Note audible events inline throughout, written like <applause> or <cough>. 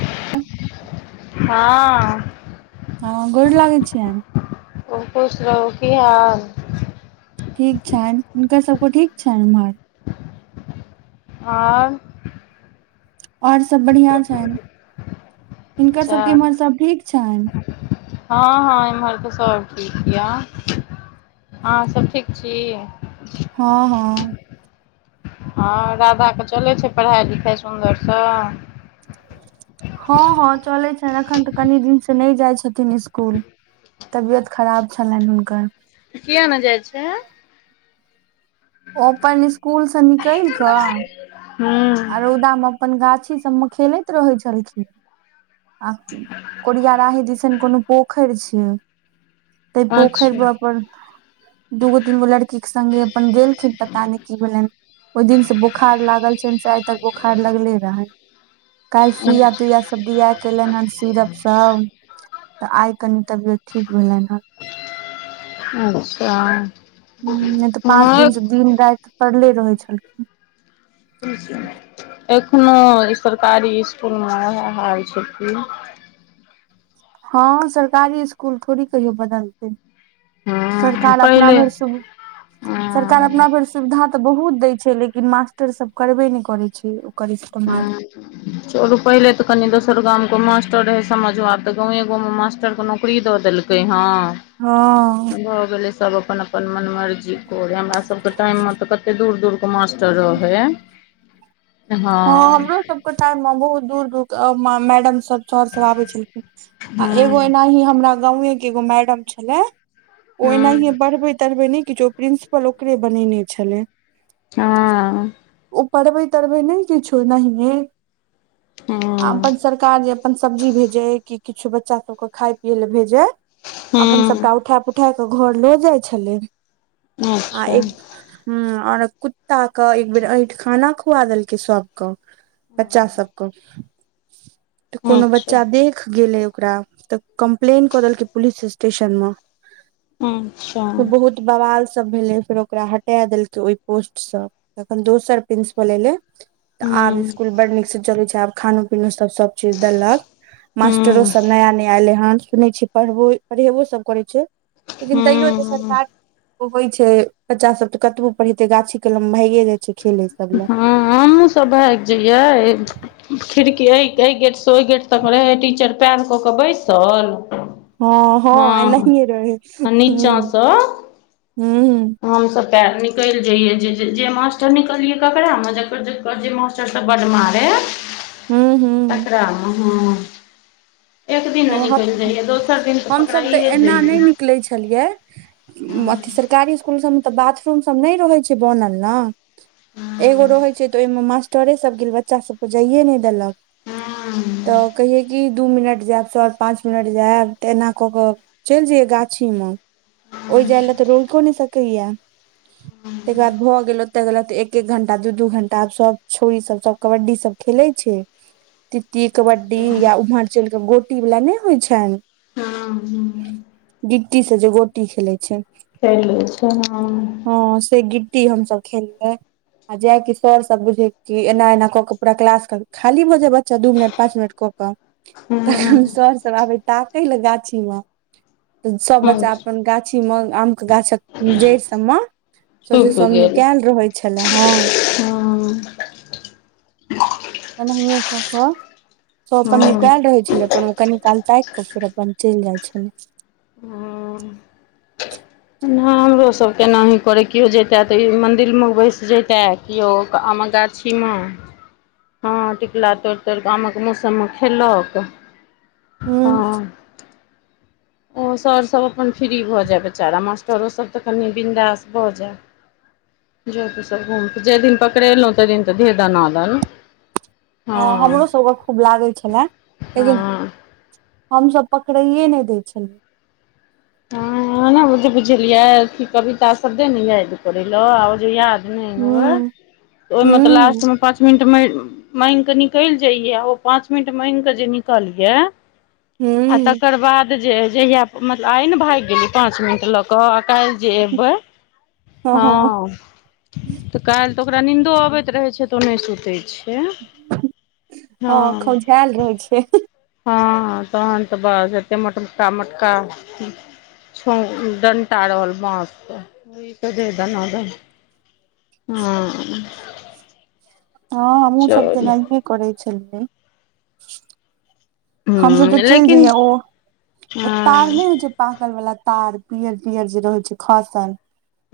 हँ हँ गोर लागै छियइन ओ खुश रहू की हाल ठीक छनि हुनकर सबको ठीक छनि उम्हर आओर और सब बढ़िया छइन हिनका सब के चल इम्हर सब ठीक छनि हँ हँ एम्हर तऽ सब ठीक यए हँ सब ठीक छी हँ हँ हँ राधा के चलै छै पढ़ाई लिखाई सुन्दरसँ हँ हँ चलै छनि एखन तऽ कनि दिन से नहि जाइ छथिन इस्कूल तबियत खराब छलनि हुनकर किया ने जाइ छै ओ अपन स्कूल स निकल कऽ हूँ आ रौदा में अपन गाछी सब में खेलैत रहै छलखिन आ कोरिया राही दिसन कोनो पोखइर छै तै पोखरि अच्छा में अपन दूगो तीनगो लड़की के संगङ्गे अपन गेलखिन पता नय की भेलनि ओइ दिनसँ बोखार लागल छनि से आइ तक बोखार लगले रहनि काइल सुइया तुइया सब दिया क एलनि हं सिरप सब तऽ आइ कनी तबियत ठीक भेलनि हं अच्छा हं नय तऽ पाँच हँ दिनसँ दिन राइत पड़ले रहै छलखिन एखनो ई सरकारी इसकुलमे ओएह हाल छै कि हँ सरकारी इसकुल थोड़ी कहियो बदलतै हँ सरकार अपना पहिले भइर सु सरकार हँ अपना भर सुविधा तऽ बहुत दै छय लेकिन मास्टरसब करबे नय करै छय ओकर इस्तेमाल ह <inaudible> चलु पहिले तऽ कनी दोसर गामं के मास्टर रहे समझो आब त गाँवे गावं मास्टर के नौकरी दऽ देलकै कय हँ हँ भऽ गेलय सब अपन अपन मन मर्जी करे हमरा सब के टाइम में त कते दूर दूर के मास्टर रहय हँ हमरो सबके टाइम में बहुत दूर दूर के अ मैडम सब चर सब आबे छलखिन आ हूँ एगो एनाही हमरा गांवे के एगो मैडम छलय ओ हूँ एनाहिए पढ़बै तढ़बै नय किछो प्रिंसिपल ओकरे बनेने छलय हँ ओ पढ़बे तढ़बै नय किछो नहिये आ अपन सरकार जे अपन सब्जी भेजै कि किछु बच्चा सब के खाय पियए लय भेजै अपन हूँ सबटा उठाए पुठाए तऽ घर लो जाइ छलै हूँ आ अच्छा एक हं और कुत्ता क एक बेेर अइंठ खाना खुआ देलकय सब को बच्चा सबकः तऽ कोनो अच्छा बच्चा देख गेलै ओकरा तऽ कम्प्लेन कऽ देलकै पुलिस स्टेशन मे अच्छा बहुत बवाल सब भेलै फेर ओकरा हटा देलकै ओहि पोस्ट से तखन दोसर प्रिंसिपल एले तऽ आब हूँ स्सकुल बड़ नीकसँ चलैत छैय आब खानो पीनो सभ सभ चीज देलक मास्टरो हूँ सभ नया नया अयलै हन सुनै छीयै पढ़बो पढ़ेबो सभ करै छैय लेकिन तैयो जे हूँ सरकार होइ छै बच्चा सब तऽ कतबो पढ़ेतै गाछी कलम भागे जतै हँ हमहुसभ भागि जइयै खिड़की एहि एहि गेट से ओहि गेट तक रहे टीचर पयर कऽ के बैइसल हँ हँ एनाहिये रहै हँ हूँ नीचासँ हूँ हमसभ पैर निकल जइय जे जे मास्टर निकलिये ककरा में जे मास्टर सब बड़ मारे हूँ हूँ तकरा मे हँ एक दिन न हँ नैया कहने हम रहिए दोसर दिन तऽ हमसभ पकड़ाइयै एना नहि जाइए निकलै छलिए अथी सरकारी इसकुल सभमे तऽ बाथरूम सब नहि रहै छैय बनल ना एगो हँ रहै छैय तऽ ओहिमे मास्टरे सब गेल बच्चा सबप जाइे नहि देलक हं तऽ कहिये कि दू मिनट जैब चारि पांच मिनट जायब तऽ एना क कऽ चलि जइये गाछिम ओहि हँ जाय लए तऽ रोइको नहि सकैया ह <inaudible> ताकर बाद भऽ गेलोते गेलो एक एक घंटा दू दू घंटा आब सब छोड़ी सब कबड्डी सब खेलै छैय तीती कबड्डी या उमहड़ चैल के गो गिटी वाल नहि होइ छैन गिट्टी से जे गोटी खेलै छैय चलै छै हँ से गिट्टी हमसब खेलियै आ जाय क सर सब बुझे कि एना एना कऽ के पूरा क्लास के खाली भऽ जाय बच्चा दू मिनट पाँच मिनट कऽ केऽ हँ तखन सर सब आबै ताकै लऽ गाछी म तऽ सभ हँ बच्चा अपन गाछीमे आमके गाछक जड़ि सबम सउसे छुपि सब गेल कल रहै छले हँ हँ एनाे क क सब अपन हँ निकल रहै छलै अपन कनी काल ताकि कऽ फेर अपन चलि जाइ छल हमरोसभ केनाही करै केओ जैतै तऽ ई मन्दिरमे बैस जैतै केओ आमक गाछ ीमा हँ टिकुला तोर तर आमक मौसममे खेलक हुँ हॅ ओ सरसभ अपन फ्री भऽ जाय बेचारा मास्टरोसभ तऽ कनि बिन्दास भऽ जाय जाहि दिन पकड़ेलहु तहि दिन तऽ दे दना दन हँ हमरो सबके खूब लागै छलए लेकिन हँ हमस पकड़ैे नहि दै छलै ह ब बुझलिय कविता सबे ने याद करल याद हुँ ओहिम तऽ लास्ट हुँ मे पांच मिनट मांगगिके निकलि जाइय ओ पांच मिनट मांगगिक जे निकलिए आ हुँ तकर बाद जे जहिया मतलब आइ ने भागि गेली पाँच मिनट लक कह काल्हि जे एबै हँ तऽ काल्हि तऽ ओकरा नीन्दो अबैत रहैत छै तऽ ओ नहि सुतैत छै <unintelligible> हँ खौंझायल रहै छै हँ तहन तऽ बस एते मोटका मोटका <inaudible> डंडा रहल बाँसके <unintelligible> हँ हमहुँ सब तऽ चलू ऐनाहिए करै छलियै हमस तऽ ह चलि लेकिन जइयै ओ <inaudible> ओ तार हँ नहि होइ छै पाकल वाला तार पियर पियर जे रहे छै खसल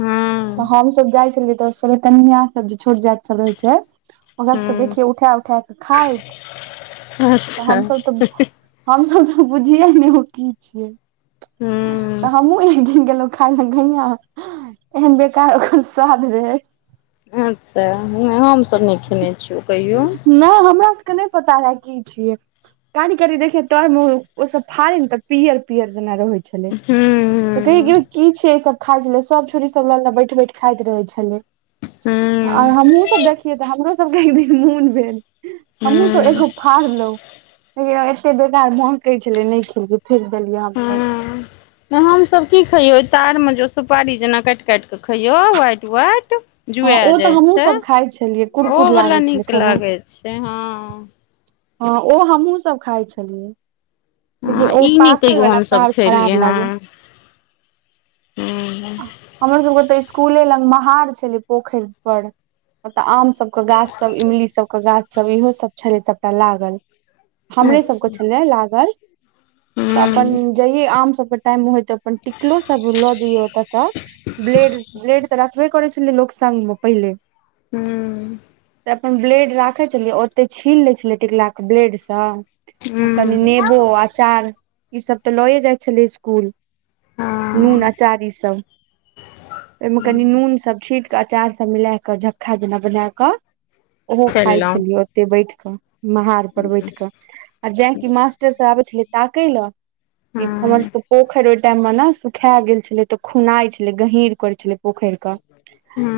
हँ तऽ हमसभ जाइ छलियै तऽ सोलकन्य सब जे छोट जाति सब रहै छै ओकरा सबके हँ देखिय उ उठे उठे क खाइत <inaudible> तऽ अच्छा हूँ हमसभ तऽ हम सब तऽ बुझिये ने ओ की छियै <unintelligible> तऽ हमहुँ एक दिन गेलहुँ खाए ल गैया ऐहेन बेकार ओकर स्वाद रहै अच्छ हमसभ नहि खेने छियौ कहियौ नहि हमरा सबके नहि पता रहै कि छियै कारी कारी देखियै तोर ओ उ सब फड़ ने तऽ पियर पियर जेना रहै छलै तऽ हूँ कह की छै खाइ छल सब छोड़ी सब लऽ ल बैठ बैठ खाइत रहै छलै आर हूँ हमहुँ सब देखियै तऽ हमरो सब कह एक दिन मोन भेल हमू सब एगो फार लो एते बेकार महकै छलै नहि खेलियै फेक देलियै हम सब हम सब की खैयो तार मे जे सुपारी जेना काटि काटि क खैयो व्हाइट व्हाइट हँ जुआ ओ तऽ जाइ छै हमहूँसभ खाइत छलियै ओहो कुरकुर वला लागैत छलै नीक खायमे लागै छै हँ हँ ओ हमहुँ सब खाए छलियै लेकिन हँ ओ ई नहि पाकल कहियो वाला हमसभ तार खेलियै खराब लागे <inaudible> हँ हूँ हमर सबके तऽ स्कूले लग महार छलै पोखरि पर ओतऽ आम सब गाछ सब इमली सबके गाछ सब इहो सब छलै सबटा लागल हमरे अच्छा सभके छलै लागल तऽ हूँ अपन जहि आम सभके टाइम होइत अपन टिकलो सभ ल जाइए ओत स ब्लेड ब्लेड तऽ रखबैे करै छैै लोक संग म पहिले <unintelligible> त अपन ब्लेड राखे छलियै ओते छील ले छलियै टिकला के ब्लेड से आ कनि नेब अचार ई सब तऽ लए जाइ छले स्कूल नून हँ आचार इ सब <inaudible> ओहिमे कनि नून सब छी अचार सब मिला क झक्खा जेना बना कऽ ओहो खाय खेललहुँ छलियै ओते बैठ कऽ महार पर हूँ बैठ कऽ आ जायकि मास्टर सभ आबै छलै ताकय लए ई हमर सबके पोखरि ओहि टाइम मे ने सुखा गेल छलै तऽ खुनाइ छलै गहीर करै छलै पोखैर कऽ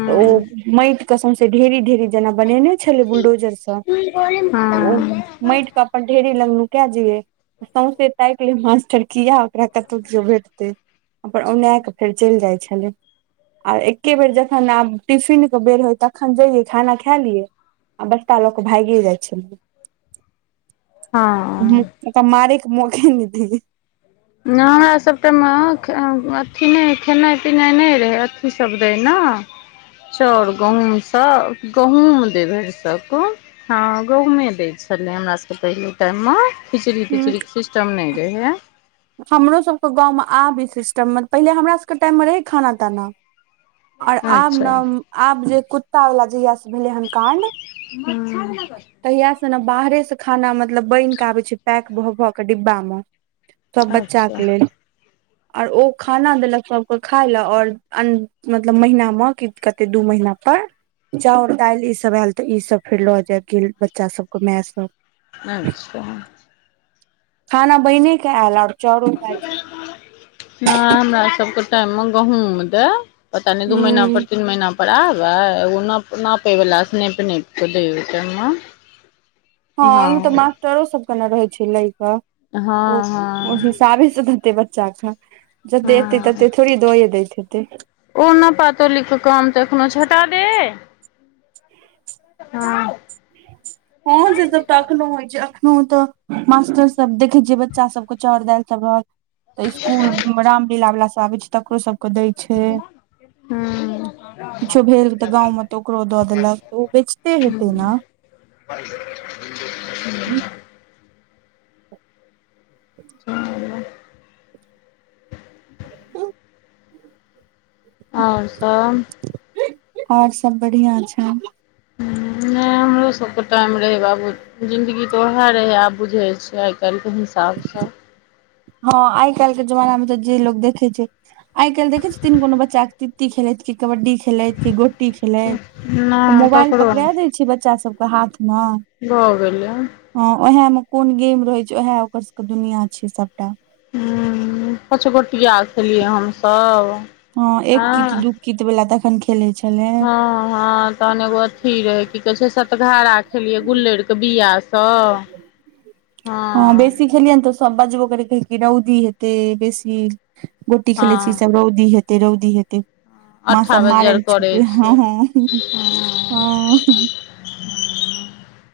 तऽ ओ माईट के सौंसे ढेरी ढेरी जेना बनेने छलै बुल्डोजर स न ओ माईट प अपन ढेरी ल नुकाए जइए सौंसे ताक ले मास्टर किया ओकरा कतहु केओ भेटतै अपन औना कऽ फेर चैल जार छलै आ एके बेर जखन आब टिफिनके बेर होय तखन जइयै खाना खा लियै आ बस्ता ल क भागि जाय छै <inaudible> हँ ओ मारै क मैके न दिए नय हमरासबके म अ अथी नय खेनाइ पिनाइ नय रहै अथी सब रहय ना चाउर गहुमसँ गहुम दे भरि सक हँ गहूँमे दै छलै हमरासबके पहिले टाइम म खिचड़ी तिचड़ीके सिस्टम नय रहै हमरोसबके गाँवमे आब ई सिस्टम पहिले हमरास बके टाइम में रहै खाना ताना ओर आब ना अच्छा आब जे कुत्ता वला जहिया स भेलै हन काण्ड अं तहिया स न बाहरे से खाना मतलब बैन कऽ आबै छै पैक भऽ भ कऽ डिब्बा म सब बच्चा अच्छा के लेल आर ओ खाना देलक सबके खाय लय और अ मतलब महिना मं कि कते दू महीना पर चाउर दाइल ई सब एल तऽ ई सब फेर लऽ जयत किल बच्चा सब के मै सब अच्छा खाना बहिने कऽ एल आर नय हमरा सबके टाइममे गहुम दय पता नय दू महिना हूँ पर तीन महीना पर आबै एग नप नापे वला स नैप नैप कऽ दय आइ टाइम मं हँ ओइमे तऽ मास्टरो सबके न रहै छै लै कऽ ओ हँ ओ हँ हिसाबेसँ धते बच्चा का जते एतै तते थोड़ी दये दैत हेतै ओना पातो लिख काम तखनो छटा दे हँ <unintelligible> हँ से सब तऽ अखनो होइ छै अखनो तऽ मास्टर सब देखै छियै बच्चा सबके चाउर दाइल सब रहल तऽ इसकुल रामलीला वला सब आबै छै तकरो सबके दै छै हूँ किछो भेल तऽ गाँव में तऽ ओकरो दऽ देलक तऽ ओ बेचते हेतै ने <inaudible> <inaudible> <inaudible> हं और सब और सब बढ़िया छय हं नय हमरो सबके टाइम रहै बाबू जिन्दगी तऽ ओएह रहै आब बुझै छै काइलके हिसाबसँ हँ आइ काल्हि के जमाना मे तऽ जे लोक देखै छै आइ काल्ह देखै छथिन कोनो बच्चाक ती खेलैत कि कबड्डी खेलैत कि गोटी खेलैत उ नहि मोबाइल ककरो पकड़ा नहि दै छै बच्चा सबके हाथ मं भऽ गेलय हँ ओहे में कोन गेम रहै छै उएह ओकर सबके दुनिआ छै सबटा हं पँच गोटिया खेलियै हमसब हँ एक कित दू कित वला तखन खेलय छलय य हँ हँ तहन एगो अथी रहे की कहय छै सतघारा खेलियै गुल्लइड़ के बिया स ह <unintelligible> हँ बेसी खेलिय न तऽ सब बजबो करय कदय कि रौदी हते बेसी गोटी खेलै छी हँ सब रौदी हेतै रौदी हेतै मा सब अठाबज मार आर ल करै छुटै ह छै हँ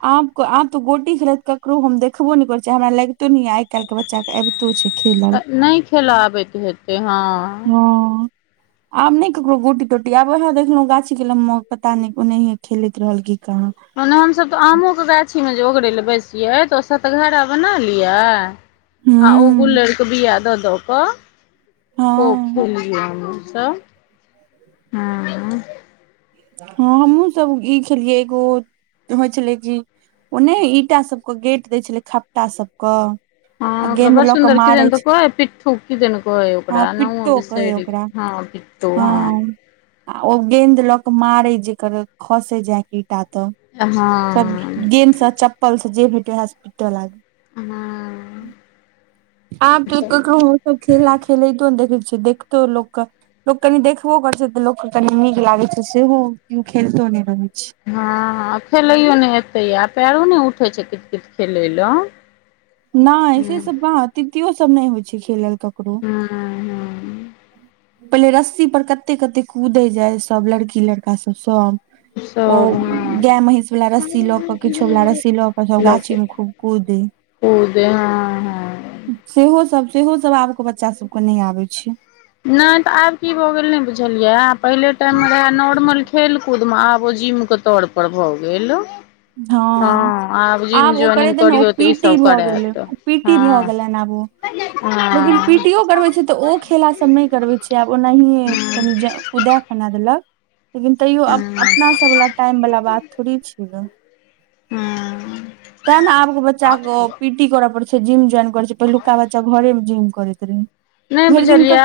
आब आप तो गोटी खेलात ककरो हम देखबो ने करैत छी हमरा लगितो ने य आइ काल्ह के बच्चा आबित तुऽ शिखे नहि खेलऽ आबैत हेतै हँ हँ <unintelligible> <inaudible> आब नहि ककरो गोटी तोटी आब वएह देखलहुँ गाछी कलम पता नहि ओनाहिये खेलैत रहल की कहाँ मने हमसभ तऽ आमोके गाछीमे जे ओगरै ल बैसियै तऽ ओ सतघारा बना लियअ आ ओ हूँ गुलड़ क बिया द द क हँ खुब सब ह हँ हमहूँ सब ई खेलियै एगो होइ छलै कि ओने ईटा सब क गेट दय छले खपटा सब क हँ ओकरा बड़ सुन्दर किदन तऽ कहै है पट्ठू किदन कहै है हँ ओकरा पिट्टो कहै ओकरा हँ पितौ हँ आ ओ गेद लऽ क मारे जेकर खसै जैईटा आ तऽ हाँ सब गेदसँ चप्पल स जे भेटै वएह से पीटय लागल हँ आब तू कैकरो त खेला खेलै तो देखै छै देखतौ लोक लोक कनि देखबो करै छै तऽ लोकके कनि नीक लागैत छै सेहोकियो खेलतो नहि रहैत छै हँ खेलैयो नहि एतै आ पयरो नहि उठै छै कित कित खेलय लऽ नहि से सब काहाँ तियो तियो सब नहि होइ छै खेलल ककरो ह <inaudible> <inaudible> पहिले रस्सी पर कते कते कूदै जाय सभ लड़की लड़का सब ओ सब हँ गाय महींष वाला रस्सी ल क किछो वाला रस्सी ल क सब गाछी मे खूब कूदे कुदै हँ हँ सेहो सब सेहो सब आबक बच्चा सब के नहि आबै छै नहि तऽ आब की भऽ गेल नै बुझलियै आ पहिले टाइम मे रहे नॉर्मल खेलकूद तुम आब ओ जिम के तौर पर भऽ गेल हँ जिम आब ओ करे ज्वाइनिंग दे ने ओ करियौ तऽ पीटी ईसभ भऽ गेलै करायत ओ पीटी हँ भऽ गेलै आब ओ हँ लेकिन हँ पी टी ओ करबे छै तऽ ओ खेला सब नहि करबै छैय आब ओनाही कनि कुदा खना देलक लेकिन तैयो अपनासभवला टाइम वला बात थोड़ी छै हँ तें ने आबके बच्चाक पी टी करऽ पड़े छै जिम जोइन कर छै पहिलुका बच्चा घरे मे जिम करैत रहे नहि बुझलियै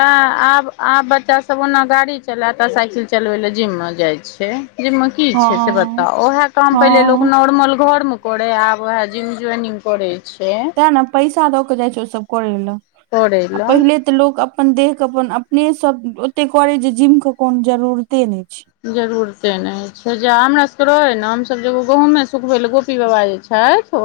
आब आब बच्चा सब ओना गाड़ी चलाता साइकिल चलबै ला जिम मे जाय छै जिम मे की हँ छै से बताउ ओएहे काम पहिले हँ लोक नॉर्मल घरमे करे आब वएह जीम जुनिंग करै छै ने पैसा दऽ क जाइ छै ओ सब करै ल करे आ लए पहिले त लोक अपन देह के अपन अपने सब ओते करे जे जिम के कोनो जरूरते नहि छै जरूरते नहि छै जे हमरा सबके रहै न हमस जेगो गहुँमे सुखबे ल गोपी बाबा जे छै